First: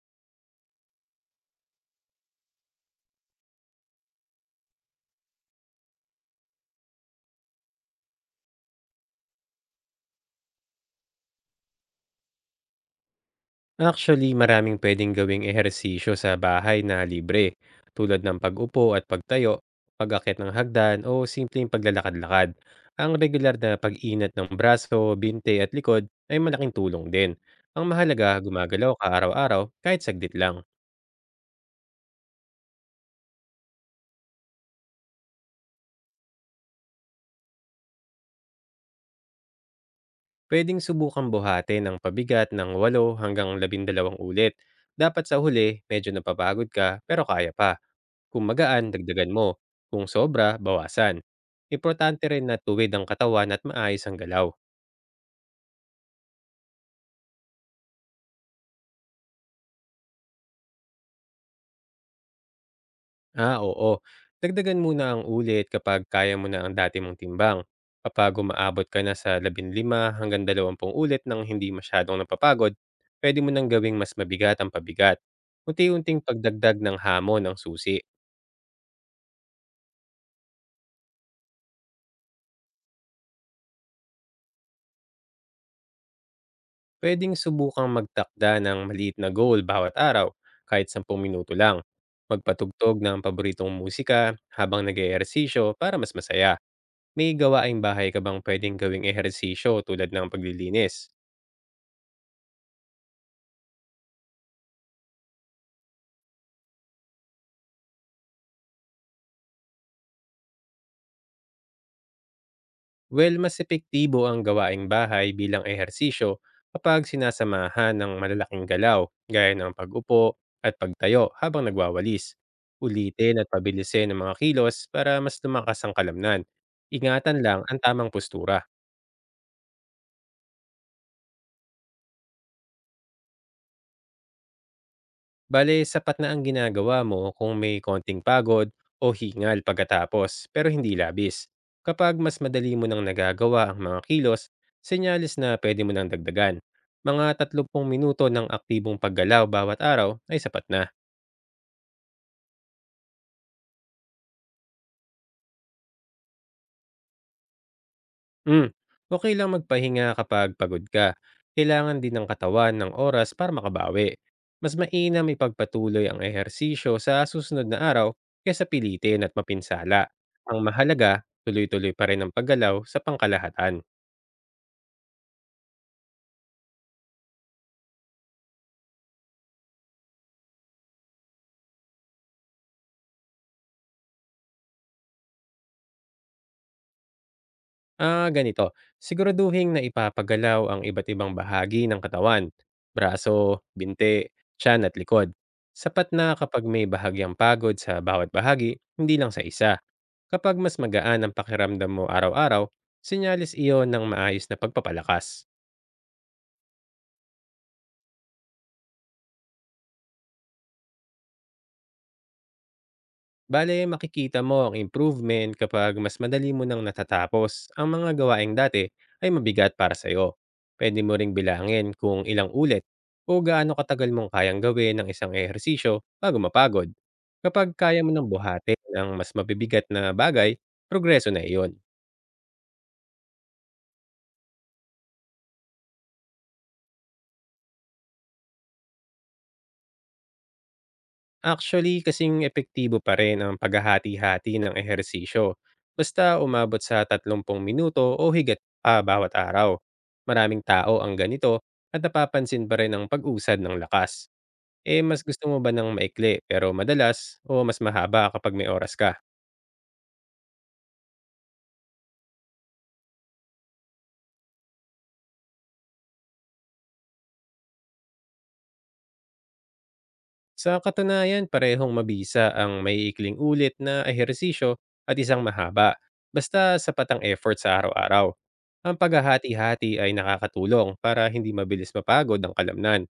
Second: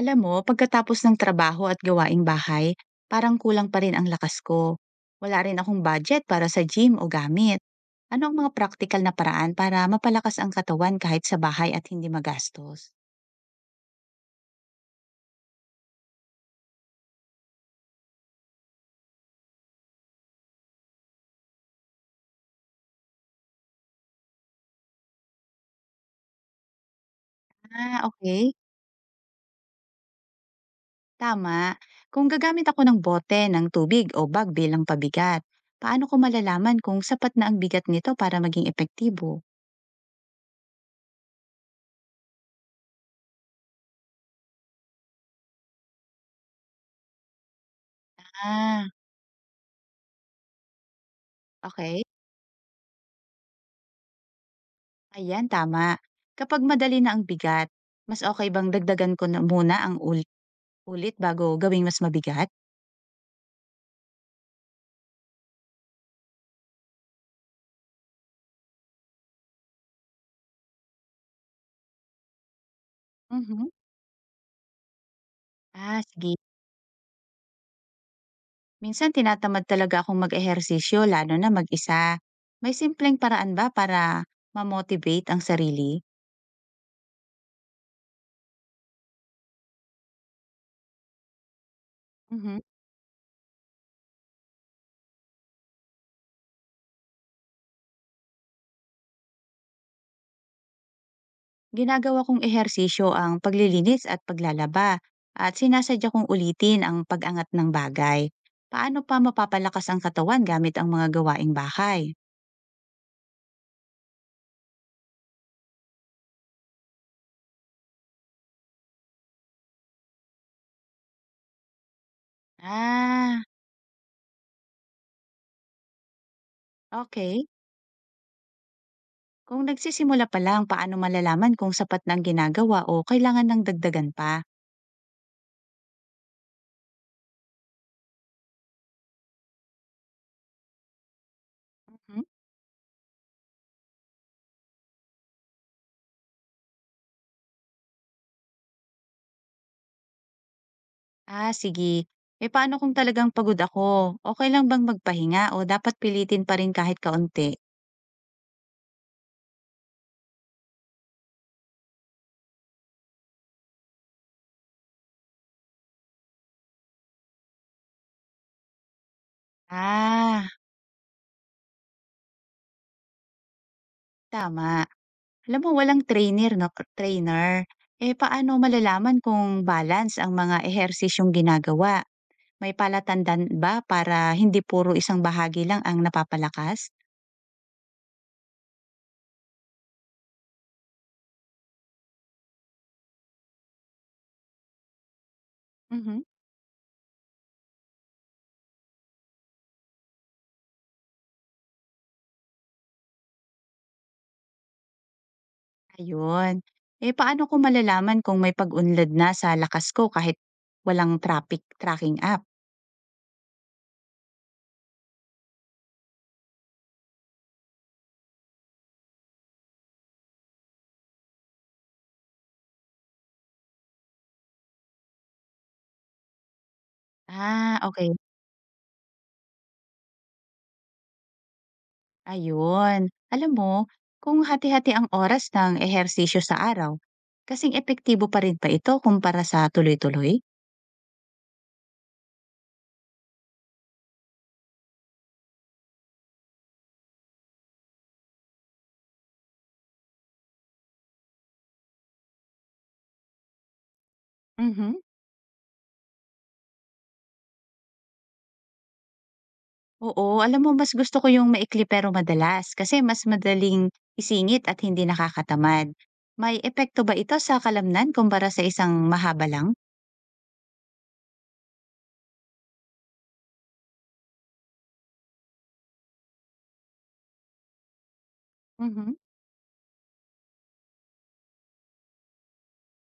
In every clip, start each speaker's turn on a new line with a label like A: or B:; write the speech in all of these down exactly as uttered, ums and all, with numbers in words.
A: Alam mo, pagkatapos ng trabaho at gawaing bahay, parang kulang pa rin ang lakas ko. Wala rin akong budget para sa gym o gamit. Ano ang mga practical na paraan para mapalakas ang katawan kahit sa bahay at hindi magastos?
B: Actually, maraming pwedeng gawing ehersisyo sa bahay na libre, tulad ng pag-upo at pagtayo, pag-akyat ng hagdan o simpleng paglalakad-lakad. Ang regular na pag-inat ng braso, binte at likod ay malaking tulong din. Ang
A: Ah,
B: mahalaga,
A: okay.
B: gumagalaw ka araw-araw kahit saglit lang.
A: Tama. Kung gagamit ako ng bote, ng tubig o bag bilang pabigat, paano ko malalaman kung sapat na ang bigat nito para maging epektibo?
B: Pwedeng subukan buhati ng pabigat ng walo hanggang labindalawang ulit. Dapat sa huli, medyo napapagod ka pero kaya pa. Kung magaan,
A: Ah,
B: dagdagan mo. Kung sobra, bawasan.
A: okay.
B: Importante rin na tuwid ang katawan at maayos ang galaw.
A: Ayan, tama. Kapag madali na ang bigat, mas okay bang dagdagan ko na muna ang ulti ulit bago gawing mas mabigat?
B: Ah, oo. Dagdagan muna ang ulit kapag kaya mo na ang dati mong timbang. Kapag umaabot ka na sa fifteen hanggang twenty ulit nang hindi masyadong napapagod, pwede mo nang
A: Mhm.
B: gawing mas mabigat ang pabigat.
A: Ah,
B: Unti-unting
A: sige.
B: pagdagdag ng hamon ang susi.
A: Minsan tinatamad talaga akong mag-ehersisyo lalo na mag-isa. May simpleng paraan ba para ma-motivate ang sarili?
B: Puwedeng subukang magtakda ng maliit na goal bawat araw, kahit ten minuto lang.
A: Mhm.
B: Magpatugtog ng paboritong musika habang nag-eehersisyo para mas masaya. May gawaing bahay ka bang puwedeng gawing ehersisyo tulad ng paglilinis?
A: Ginagawa kong ehersisyo ang paglilinis at paglalaba at sinasadya kong ulitin ang pag-angat ng bagay. Paano pa mapapalakas ang katawan gamit ang mga gawaing bahay?
B: Well, mas epektibo ang gawaing bahay bilang ehersisyo kapag sinasamahan ng malalaking galaw gaya ng pag-upo at pagtayo habang nagwawalis. Ulitin
A: Ah,
B: at pabilisin ang mga kilos para mas lumakas ang kalamnan. Ingatan
A: okay.
B: lang ang tamang postura.
A: Kung nagsisimula pa lang, paano malalaman kung sapat na ang ginagawa o kailangan ng dagdagan pa?
B: Bale, sapat na ang ginagawa mo kung may konting pagod o hingal pagkatapos, pero hindi labis. Kapag mas madali mo nang nagagawa ang mga kilos, senyales na pwede mo nang dagdagan. Mga thirty minuto ng aktibong paggalaw bawat araw ay sapat na.
A: Ah, sige. Eh paano kung talagang pagod ako? Okay lang bang magpahinga o dapat pilitin pa rin kahit kaunti?
B: Hmm, okay lang magpahinga kapag pagod ka. Kailangan din ng katawan ng oras para makabawi. Mas mainam ipagpatuloy ang ehersisyo sa susunod na araw kaysa pilitin at mapinsala.
A: Ah,
B: Ang mahalaga, tuloy-tuloy pa rin ang paggalaw sa pangkalahatan.
A: tama. Alam mo walang trainer, no? Trainer. Eh paano malalaman kung balance ang mga ehersisyong ginagawa? May palatandan ba para hindi puro isang bahagi lang ang napapalakas?
B: Ah, ganito, siguraduhin na ipapagalaw ang iba't ibang bahagi ng katawan, braso, binte, tiyan at likod. Sapat
A: Mhm.
B: na kapag may bahagyang pagod sa bawat bahagi, hindi lang sa isa. Kapag mas magaan ang pakiramdam mo araw-araw, senyales iyon ng maayos na pagpapalakas.
A: Ayun. Eh paano ko malalaman kung may pag-unlad na sa lakas ko kahit walang traffic tracking app?
B: Bale, makikita mo ang improvement kapag mas madali mo nang natatapos ang mga gawaing dati ay mabigat para sa'yo. Pwede mo ring bilangin kung ilang ulit o gaano katagal mong kayang gawin ng isang ehersisyo bago mapagod. Kapag
A: Ah,
B: kaya
A: okay.
B: mo nang buhati ng mas mabibigat na bagay, progreso na iyon.
A: Ayun. Alam mo, kung hati-hati ang oras ng ehersisyo sa araw, kasing epektibo pa rin ba ito kumpara sa tuloy-tuloy?
B: Actually, kasing epektibo pa rin ang paghahati-hati ng ehersisyo. Basta umabot sa thirty minuto o higit pa bawat araw. Maraming tao ang ganito at napapansin pa rin ang pag-usad ng lakas. Eh,
A: Mhm.
B: mas gusto mo ba ng maikli pero madalas o mas mahaba kapag may oras ka?
A: Oo, alam mo, mas gusto ko yung maikli pero madalas kasi mas madaling isingit at hindi nakakatamad. May epekto ba ito sa kalamnan kumpara sa isang mahaba lang?
B: Sa katunayan, parehong mabisa ang may ikling ulit na ehersisyo at isang mahaba, basta sapat ang effort sa araw-araw. Ang
A: Mhm.
B: paghahati-hati ay nakakatulong para hindi mabilis mapagod ang kalamnan.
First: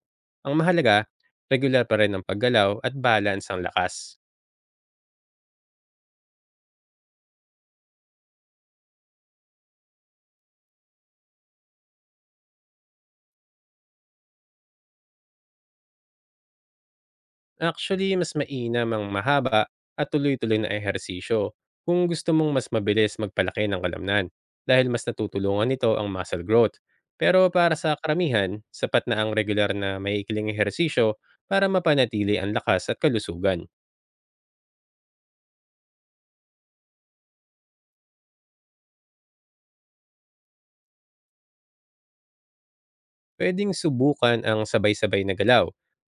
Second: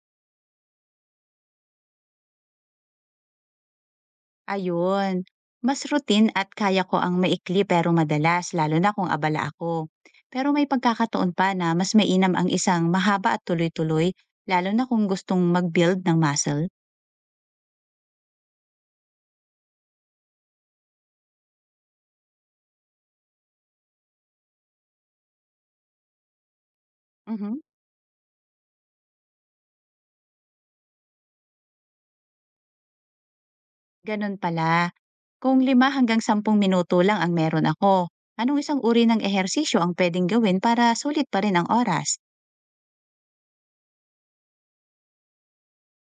B: Ang mahalaga, regular pa rin ang paggalaw at balance ang lakas.
A: Ayun. Mas routine at kaya ko ang maikli pero madalas, lalo na kung abala ako. Pero may pagkakataon pa na mas mainam ang isang mahaba at tuloy-tuloy, lalo na kung gustong mag-build ng muscle.
B: Actually, mas mainam ang mahaba at tuloy-tuloy na ehersisyo kung gusto mong mas mabilis magpalaki ng kalamnan dahil mas natutulungan nito ang muscle growth. Pero
A: Mhm.
B: para sa karamihan, sapat na ang regular na maiikling ehersisyo para mapanatili ang lakas at kalusugan.
A: Ganun pala. Kung lima hanggang sampung minuto lang ang meron ako, anong isang uri ng ehersisyo ang pwedeng gawin para sulit pa rin ang oras?
B: Puwedeng subukan ang sabay-sabay na galaw,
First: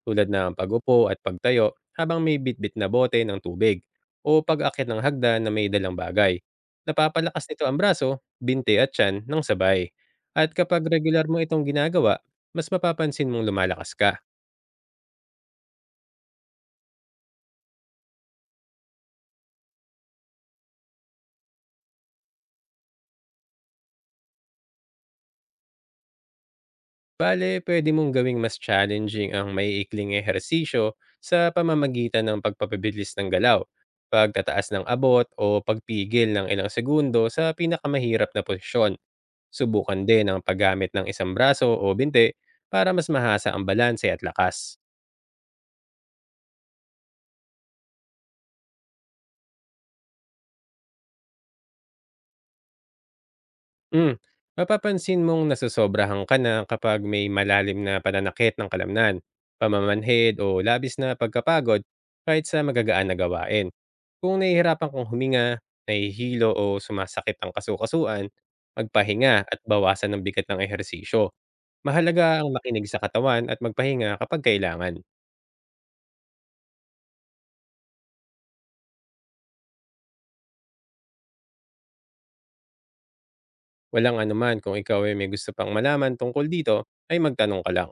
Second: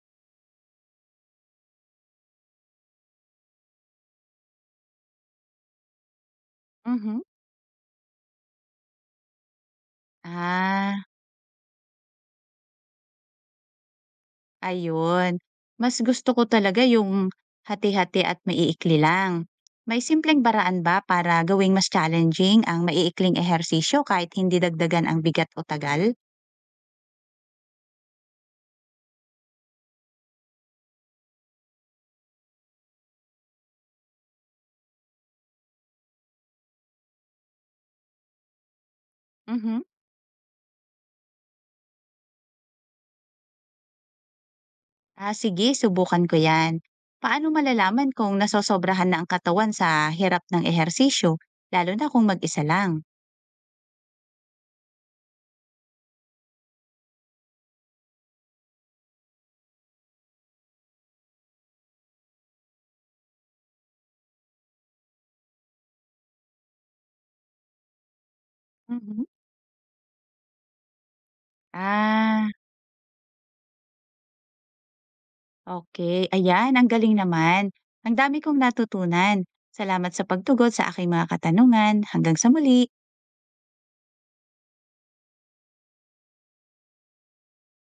B: tulad ng pag at pagtayo habang may bitbit na bote ng tubig o pag-akyat ng hagda na may dalang bagay.
A: Mhm.
B: Napapalakas nito ang braso, binte at tiyan ng sabay. At kapag
A: Ah,
B: regular mo itong ginagawa, mas mapapansin mong lumalakas ka.
A: ayun, mas gusto ko talaga yung hati-hati at maiikli lang. May simpleng paraan ba para gawing mas challenging ang maiikling ehersisyo kahit hindi dagdagan ang bigat o tagal?
B: Bale, pwede mong gawing mas challenging ang maiikling ehersisyo sa pamamagitan ng pagpapabilis ng galaw, pagtataas ng abot o pagpigil ng ilang segundo sa pinakamahirap na posisyon.
A: Mhm.
B: Subukan din ang paggamit ng isang braso o binte para mas mahasa ang balanse at lakas.
A: Ah, sige subukan ko 'yan. Paano malalaman kung nasosobrahan na ang katawan sa hirap ng ehersisyo, lalo na kung mag-isa lang?
B: Mm. Mapapansin mong nasusobrahan ka na kapag may malalim na pananakit ng kalamnan, pamamanhid o labis na pagkapagod kahit sa magagaan na gawain. Kung nahihirapan kang huminga, nahihilo o sumasakit ang kasukasuan,
A: Mhm.
B: magpahinga at bawasan ng bigat ng ehersisyo. Mahalaga ang
A: Ah,
B: makinig sa katawan at magpahinga kapag kailangan.
A: okay. Ayan, ang galing naman. Ang dami kong natutunan. Salamat sa pagtugon sa aking mga katanungan. Hanggang sa muli.
B: Walang anuman, kung ikaw ay may gusto pang malaman tungkol dito, ay magtanong ka lang.